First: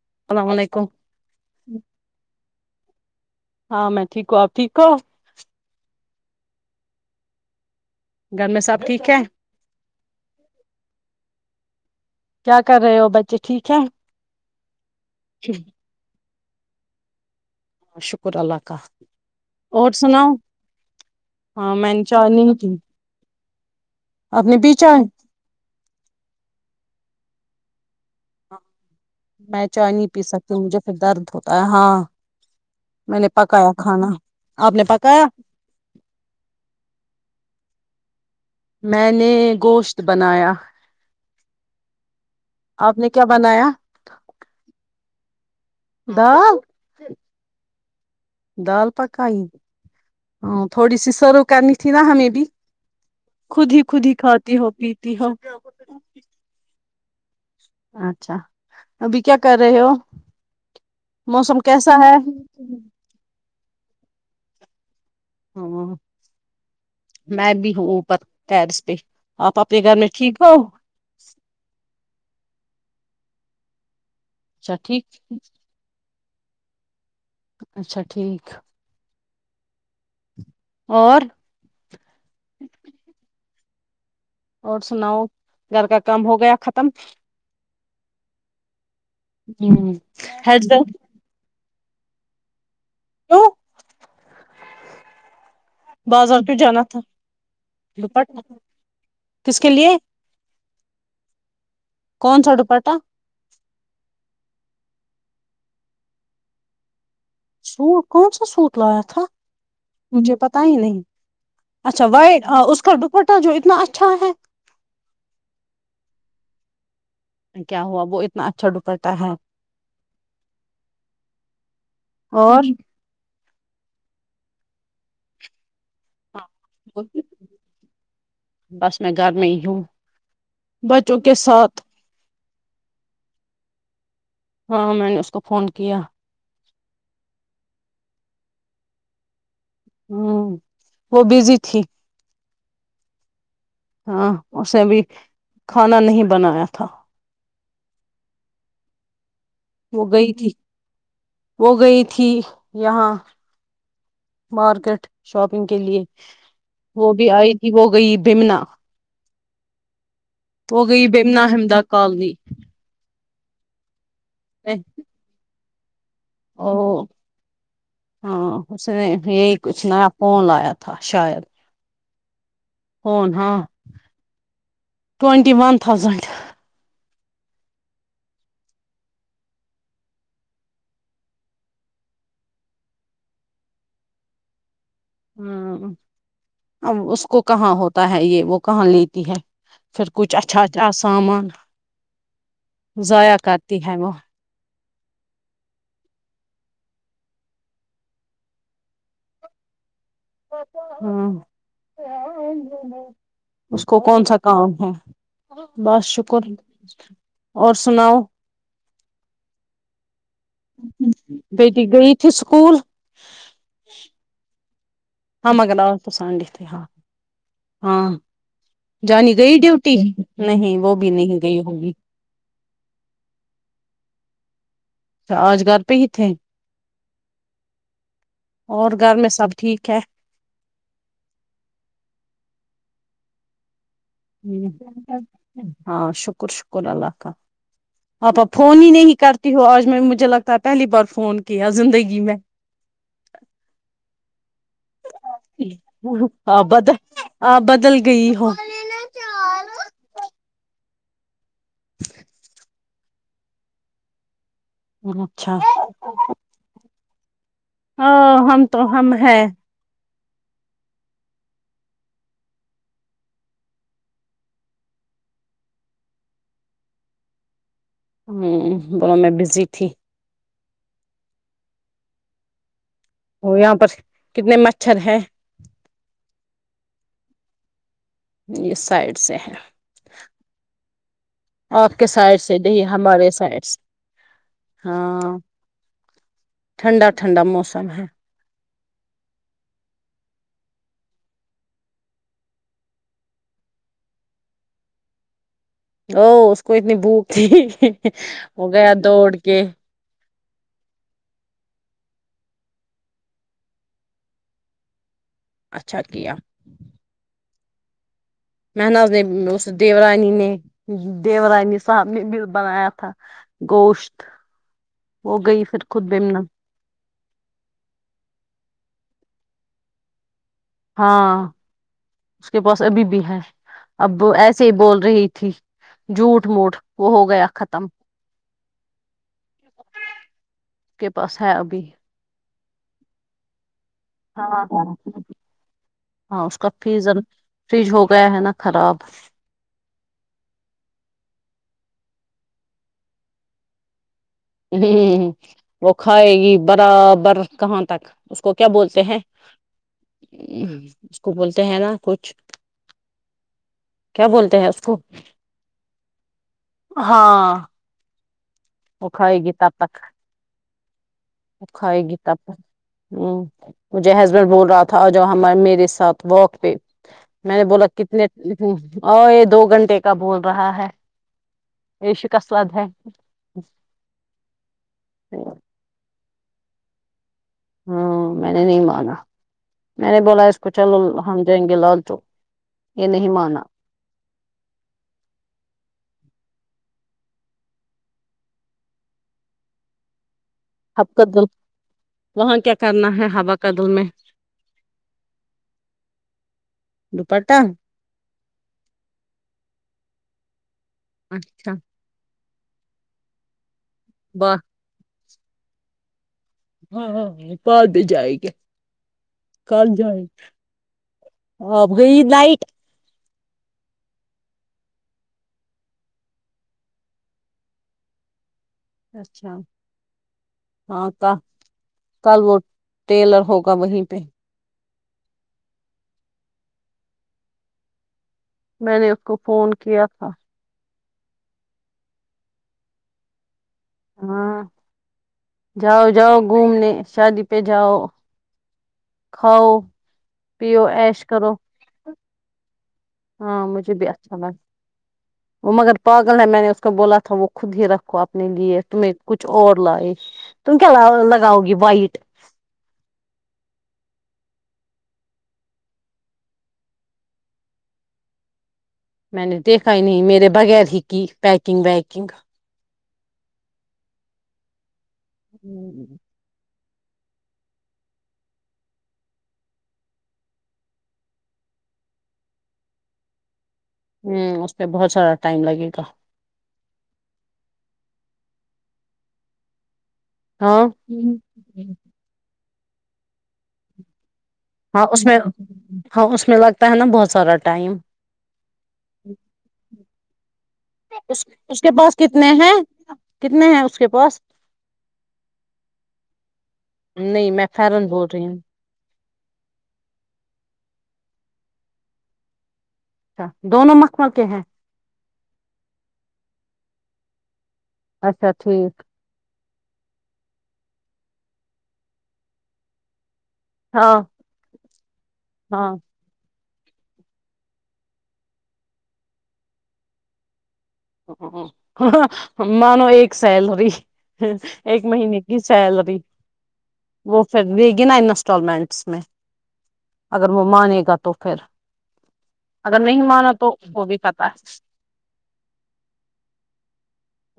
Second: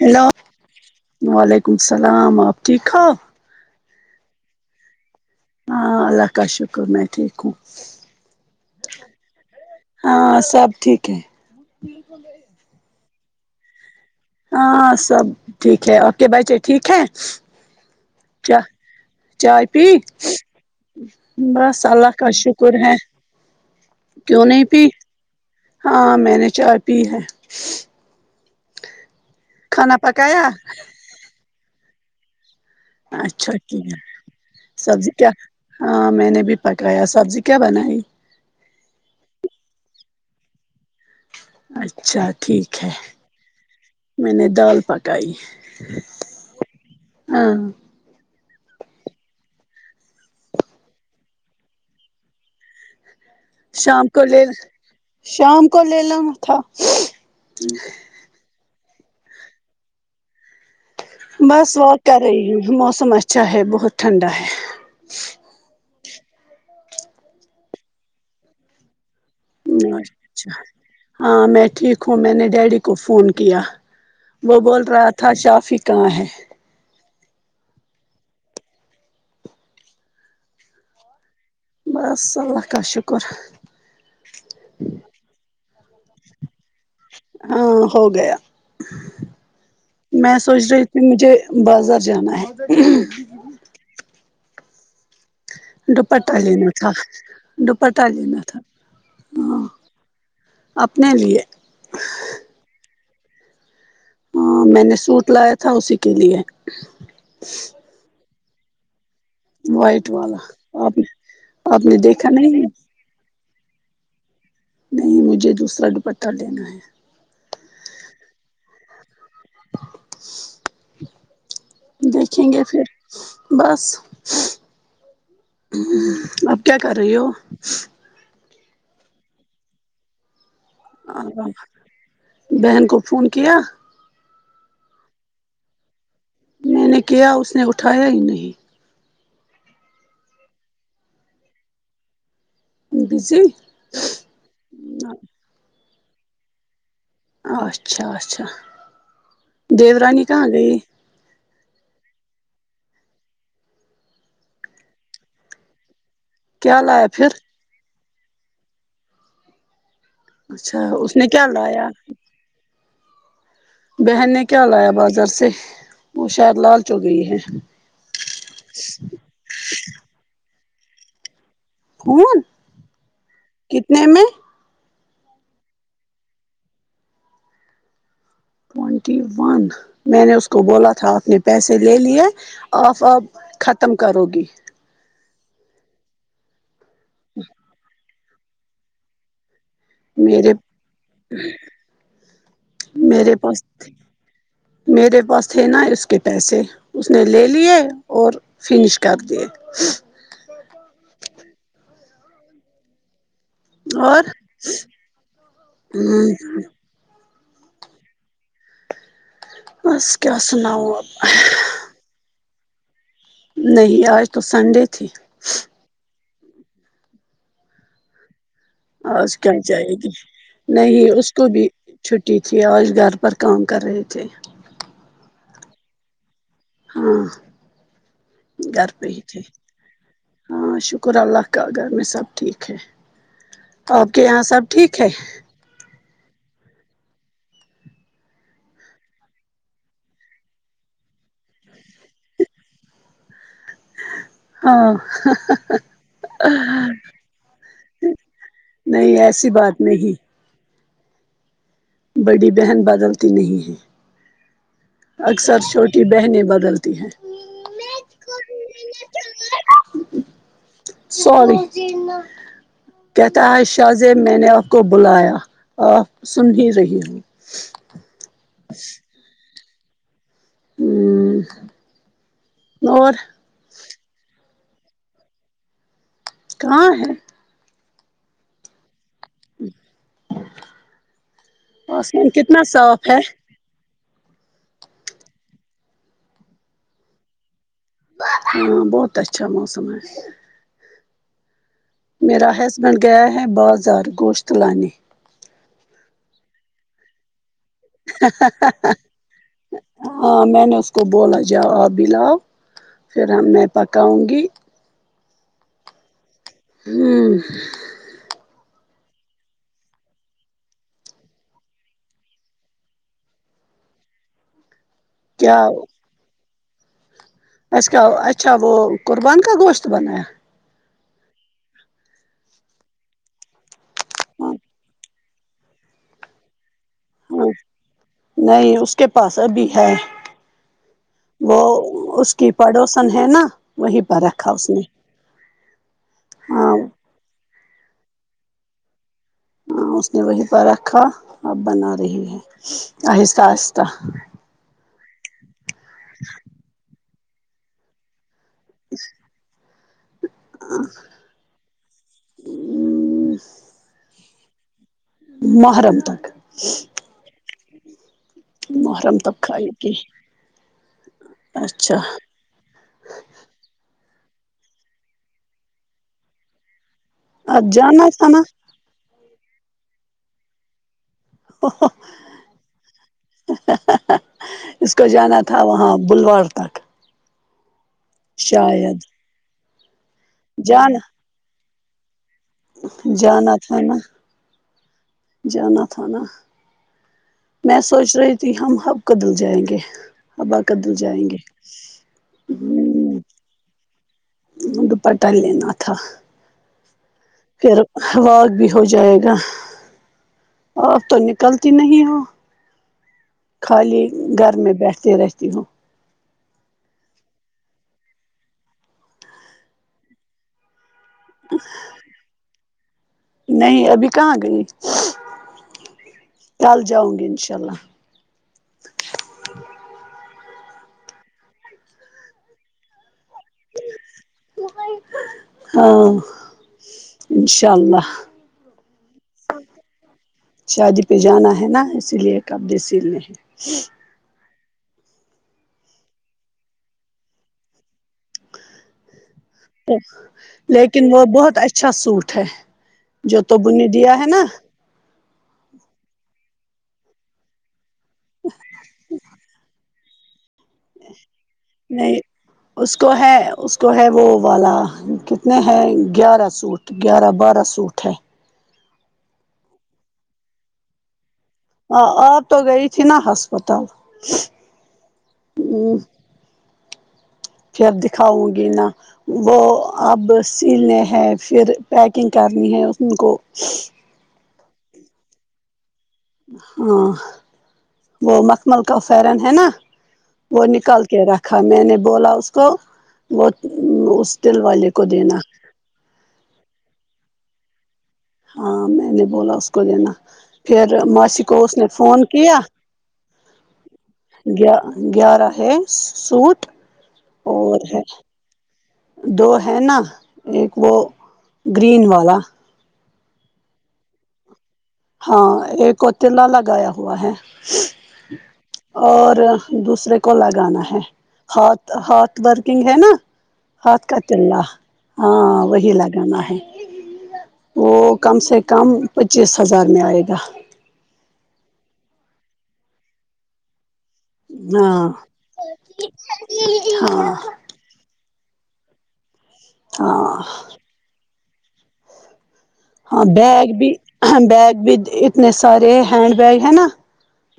hello السلام علیکم وعلیکم السلام آپ ٹھیک ہو ہاں میں ٹھیک آپ ٹھیک ہو اللہ کا شکر میں ٹھیک ہوں گھر میں سب ٹھیک ہے ہاں سب ٹھیک ہے کیا کر رہے ہو بچے ٹھیک ہے ہاں سب ٹھیک ہے اور بچے ٹھیک ہے شکر اللہ چاہ کا چائے اور سناؤ ہاں بس میں نے اللہ چائے کا نہیں پی شکر ہے آپ کیوں نے نہیں پی پیچھا ہاں میں نے چائے پی ہے میں چائے کھانا نہیں پی پکایا سکتی ہوں مجھے پھر درد ہوتا ہاں میں نے اچھا پکایا یک ہے کھانا آپ نے سبزی پکایا کیا ہاں میں نے بھی پکایا سبزی کیا بنائی میں نے گوشت بنایا اچھا ٹھیک ہے آپ نے کیا بنایا میں نے دال پک ٹئی دؤ دال پکائی ہ تھوڑی سی سرو کرنی تھی نا ہمیں بھی خود ہی خود شام ہی کو لے کھاتی ہو پیتی ہو شام کو لے لا تھا اچھا ابھی کیا کر رہے ہو موسم بس کیسا واک کر رہی ہے ہوں موسم اچھا ہے بہت ٹھنڈا ہے ہاں میں بھی ہوں اوپر ٹیرس پہ آپ اپنے گھر میں ٹھیک چھا ہو ہاں میں ٹھیک ہوں میں نے ڈیڈی کو فون کیا [unintelligible] وہ اچھا بول رہا ٹھیک تھا شافی کہاں ہے اچھا ٹھیک [unintelligible] اور [unintelligible] بس اللہ کا شکر اور سناؤ گھر کا کام ہو گیا ختم ہاں ہوگ ہوں ہی تو تھی [unintelligible] مجھے بازار جانا ہے دوپٹہ بازار کیوں لینا جانا تھا دوپٹہ لینا تھا ہ کس کے لیے اپنے لیے کون سا دوپٹہ ہاں میں نے سوٹ لایا تھا اسی کے لیے [unintelligible] سو کو [unintelligible] سوٹ لایا تھا [unintelligible] وائٹ والا مجھے پتا ہی آپ نہیں آپ نے اچھا دیکھا وائٹ نہیں اس کا بک [unintelligible] جو اتنا اچھا ہے [unintelligible] نہیں مجھے دوسرا دوپٹہ لینا ہے [unintelligible] کیا ہوا وہ اتنا اچھا ڈکا [unintelligible] ہے دیکھیں گے اور [unintelligible] پھر بس [unintelligible] ہ اب کیا کر رہی ہو [unintelligible] بس میں گھر میں ہوں [unintelligible] بچوں کے ساتھ [unintelligible] بہن کو فون کیا ہاں میں نے اس کو فون کیا میں نے کیا اس نے اٹھایا ہی نہیں ہوں وہ بزی تھی [unintelligible] بزی [unintelligible] ہاں اس سےے بھی [unintelligible] کھانا نہیں بنایا تھا [unintelligible] اچھا اچھا دی وہ رانی کہاں تھی گئی وہ گئی تھی یہاں مارکیٹ شاپنگ کے لیے کیا لایا وہ بھی پھر آئی تھی وہ گئی [unintelligible] بمنا [unintelligible] اچھا ہو گئی اس نے بمن کیا حمدہ لایا کالنی بہن نے کیا لایا بازار سے [unintelligible] شاید ا لالچ ہو گئی ہے ہاں اس نے یہی کچھ نیا پون لایا تھا تھا شاید فون کتنے میں twenty one thousand twenty one میں نے اس کو بولا تھا آپ نے پیسے لے لیے آف آپ ختم کرو گی ہاں اب اس کو کہاں ہوتا ہوتا ہے یہ وہ کہاں لیتی ہے پھر کچھ میرے اچھا اچھا سامان میرے ضایا پاس کرتی ہے وہ میرے پاس تھے نا اس کے پیسے اس نے لے لیے اور فنش کر دیے گ اس کو کون اور سا کام ہے بس شکر اور سناؤ اس کیا س ن ہو اسل نہیں آج تو سنڈے تھی آ مگر ن اور پساڈی ہاں ہاں آج جانی کیا گئی جائے ڈیوٹی گی وہ بھی نہیں اس کو گئی بھی ہوگی چھٹی تھی آج گھر پر کام کر رہے تھے اچھا آج کر پی اتے ہاں گھر اور پہ ہی میں تھے سب ٹھیک ہے ہاں شکر اللہ کا گھر میں سب ٹھیک ہے آپ کے یہاں سب ٹھیک ہے ہ ہاں شک شکر شکر اللہ کا آپ اپ فون ہی نہیں کرتی ہو آج میں مجھے لگتا ہے پہلی بار فون کیا زندگی میں چ ہاں آپ بدل آپ بدل گئی ہو نہیں ایسی بات نہیں بڑی بہن بات غلطی نہیں ہے اچھا اکثر چھوٹی بہنیں بدلتی ہیں ا ہم تو ہم ہے سوری کہتا ہے شاہ زیب میں نے آپ کو بلایا آپ سن ہی رہی ہو ہ بول میں بزی پھی [unintelligible] ہ [unintelligible] وہ یہاں پر [unintelligible] کتنے مچھر ہیں [unintelligible] کہاں ہے [unintelligible] یس [unintelligible] سائڈ سے ہے آپ کے آسمان سائڈ سے کتنا دی صاف ہے ہمارے سائڈ سے [unintelligible] ہاں ٹھنڈا ٹھنڈا موسم سمح [unintelligible] ہاں بہت اچھا موسم ہے [unintelligible] میرا ہسبینڈ گیا ہے بازار گوشت لے ا اس کو اتنی بھوک تھی وہ گیا دوڑ کے [unintelligible] ہاں میں نے اس کو بولا جا آپ بھیلاؤ پھر ہم نے پکاؤں گی [unintelligible] اچھا کیا [unintelligible] ہوں [unintelligible] مح نز نے اس دیورانی نے دیورانی صاحب نے بھیل بنایا تھا گوشت [unintelligible] وہ گئی پھر خود بمن ا کا اچھا وہ قربان کا گوشت بنایا ہاں اس کے پاس ابھی بھی ہے اب ہاں ایسے ہی بول رہی [unintelligible] ھی جوٹھ موٹ [unintelligible] ہ ختم اس نہیں اس کے پاس ابھی ہے کے پاس ہے وہ ابھی اس [unintelligible] کہ پڑوسن ہے نا [unintelligible] ہاں رکھا اس نے ہاں اس کا فیزن [unintelligible] فرج ہو گیا ہے نا خراب ہاں اس نے وہیں پر رکھا اب بنا رہی ہے آہستہ آہستہ [unintelligible] وہ کھائے گی برابر کہاں تک اس کو کیا بولتے ہیں اس کو بولتے ہیں نا کچھ کیا بولتے ہے اس کو محرم تک ہاں وہ کھائے گی تب تک وہ اچھا کھائے گی تب تک مجھے ہسبینڈ بول رہا تھا جو ہم میرے ساتھ واک پہ میں نے اب بولا جانا کتنے تھا نا دو گھنٹے کا بول رہا ہے یہ شکسلد ہے اس کو جانا تھا وہاں بلوار تک ہاں میں نے نہیں شاید مانا میں نے بولا اس کو چل جانا ہم جایں گے لالچوک جانا تھانا جانا تھانا میں سوچ رہی تھی ہم ہمب کدل جائیں گے اب آ کدل ہب کا جائیں گے دل وہاں کیا کرنا ہے ہوا کا دل میں ہ دوپٹہ لینا تھا دوپٹہ پھر لاگ بھی ہو جائے گا آ تو نکلتی اچھا نہیں ہ خالی گھر واہ میں بیٹھتی رہتیتے ہممم ہاں ہاں باد جائے گی جائے اپ گئی نائٹ نہیں ابھی کہاں گئی کل جاؤں گی انشاء اللہ اچھا ہاں ت کل وہٹ ٹیلر ہوگا وہیں پہ ہاں انشاء اللہ میں نے اس کو فون کیا تھا شادی پہ جانا ہے نا اسی لیے کب د سل نہیں ہاں جاؤ جاؤ گھومنے شادی پہ جاؤ کھاؤ پیو لیکن وہ ایش کرو بہت اچھا سوٹ مھے جو تو ہاں بنے مجھے بھی دیا ہے اچھا نا لگا وہ مگر پاگل ہے میں نے اس کو بولا تھا وہ خود ہی رکھ کو اپنے لیے تمہیں کچھ اور لائے تم کیا لگاؤ گی وائٹ نہیں اس کو ہے اس کو ہے وہ والا کتنے ہیں گیارہ سوٹ گیارہ بارہ سوٹ ہے میں نے دیکھا ہی نہیں میرے بغیر ہی کی پیکنگ ہاں ویکنگ آپ تو گئی سنا ہسپتال ہوں پھر دکھاؤں گی نا وہ اب سینے ہے پھر پیکنگ کرنی ہے کو ہوں اس پہ بہت سارا ٹائم لگے گا ہاں وہ مکھمل کا فرن ہے نا وہ ہاں نکل کے رکھا میں نے بولا اس تو وہ اس دل والے کو ہاں اس میں دینا ہاں اس میں لگ تا ہے نا بہت سارا ٹائم ہاں میں نے بولا اس کو لینا پھر ماسی کو اس نے کے پاس فون کتنے کیا ہیں کتنے ہیں اس کے پاس گیا گیارہ ہے سوٹ نہیں میں اور ہے فیرن بول رہی ہوں دو ہے نا ایک وہ گرین والا اچھا دونوں مکم کے ہیں ہاں ایک کو تلا لگایا ہوا ہے اچھا ٹھیک اور دوسرے کو لگانا ہے ہھ ہاتھ ورکنگ ہے نا ہات ہاں کاات اللہ ہاں وہی ہاں لگانا ہے وہ کم سے کم پچیس ہزار میں آئے گا ہ م نو ایک سیلری ایک ہاں مہینے کی سیلری ہاں وہ پھر دے گی نا انٹالمنٹس میں ہاں اگر وہ مانے گا تو خھر ہاں بیگ بھی بیگ ہے بھی اتنے س سارے ہینڈ بیگ ہے نا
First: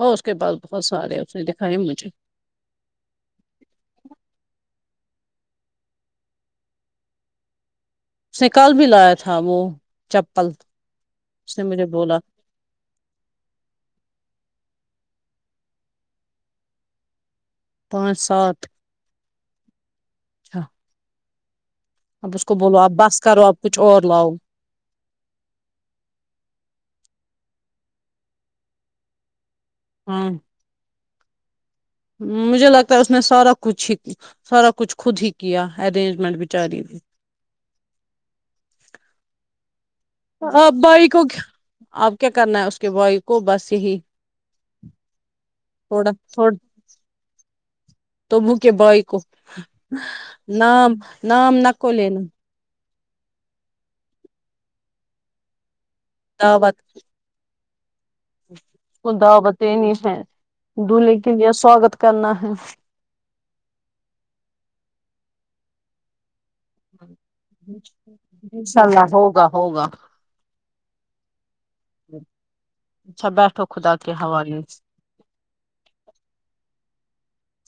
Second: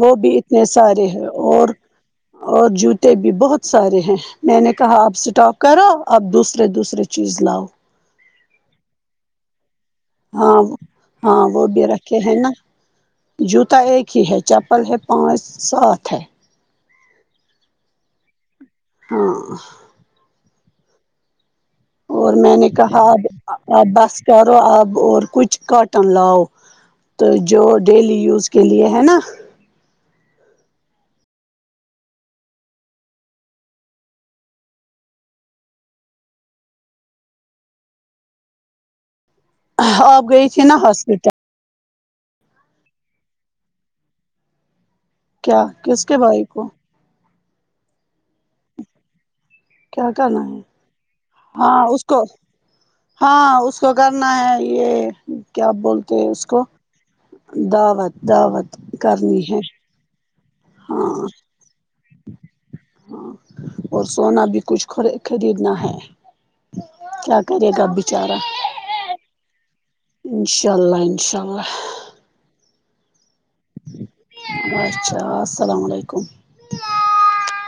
وہ اور اس بھی کے پاس اتنے بہت سارے ہیں اس نے اور دکھائے مجھے اور جوتے بھی بہت سارے ہیں میں نے کہاں اپ اسٹااک کرو اب دوسرے دوسرے چیز لاؤ اس نے کال بھی لایا تھا وہ چپل ہاں ہاں اس نے وہ بھی مجھے بولا رکھے ہیں نا جوتا ایک ہی ہے چپل ہے پانچ سات ہے پانچ سات ہاں اچھا اب اور اس کو میں نے بولو آپ کہا بس کرو اب آپ کچھ اب اور بس لاؤ کرو اب اور کچھ کاٹن لاؤ تو جو ڈیلی یوز کے لیے ہے نا ہ مجھے لگتا ہے اس نے سارا کچھ ہی سارا کچھ خود ہی کیا ارینجمنٹ بچاری ہوئی آب گئی چھی نا ہاسپٹل اب کیا کرنا ہے اس کے بوائی کو بس یہی [unintelligible] کیا کس کے بھائی کو [unintelligible] تو م کے بھائی کو کیا کرنا [inaudible] ہے نام نام نک ہاں اس لے ن کو [unintelligible] ہاں اس کو کرنا ہے یہ کیا بول [unintelligible] آ بات [inaudible] د وت [inaudible] کو دعوتینی ہے دلہے کے لیے سواگت [unintelligible] کرنا ہے [inaudible] ہاں اور سونا بھی کچھ خریدنا ہے [unintelligible] کیا کرے گا بچارا انساء اللہ ہوگا ہوگا [inaudible] س [inaudible] ہاں [inaudible] اچھا بیٹھو خدا کے حوالے [inaudible] اچھا السلام علیکم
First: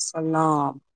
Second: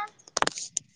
سلام [inaudible]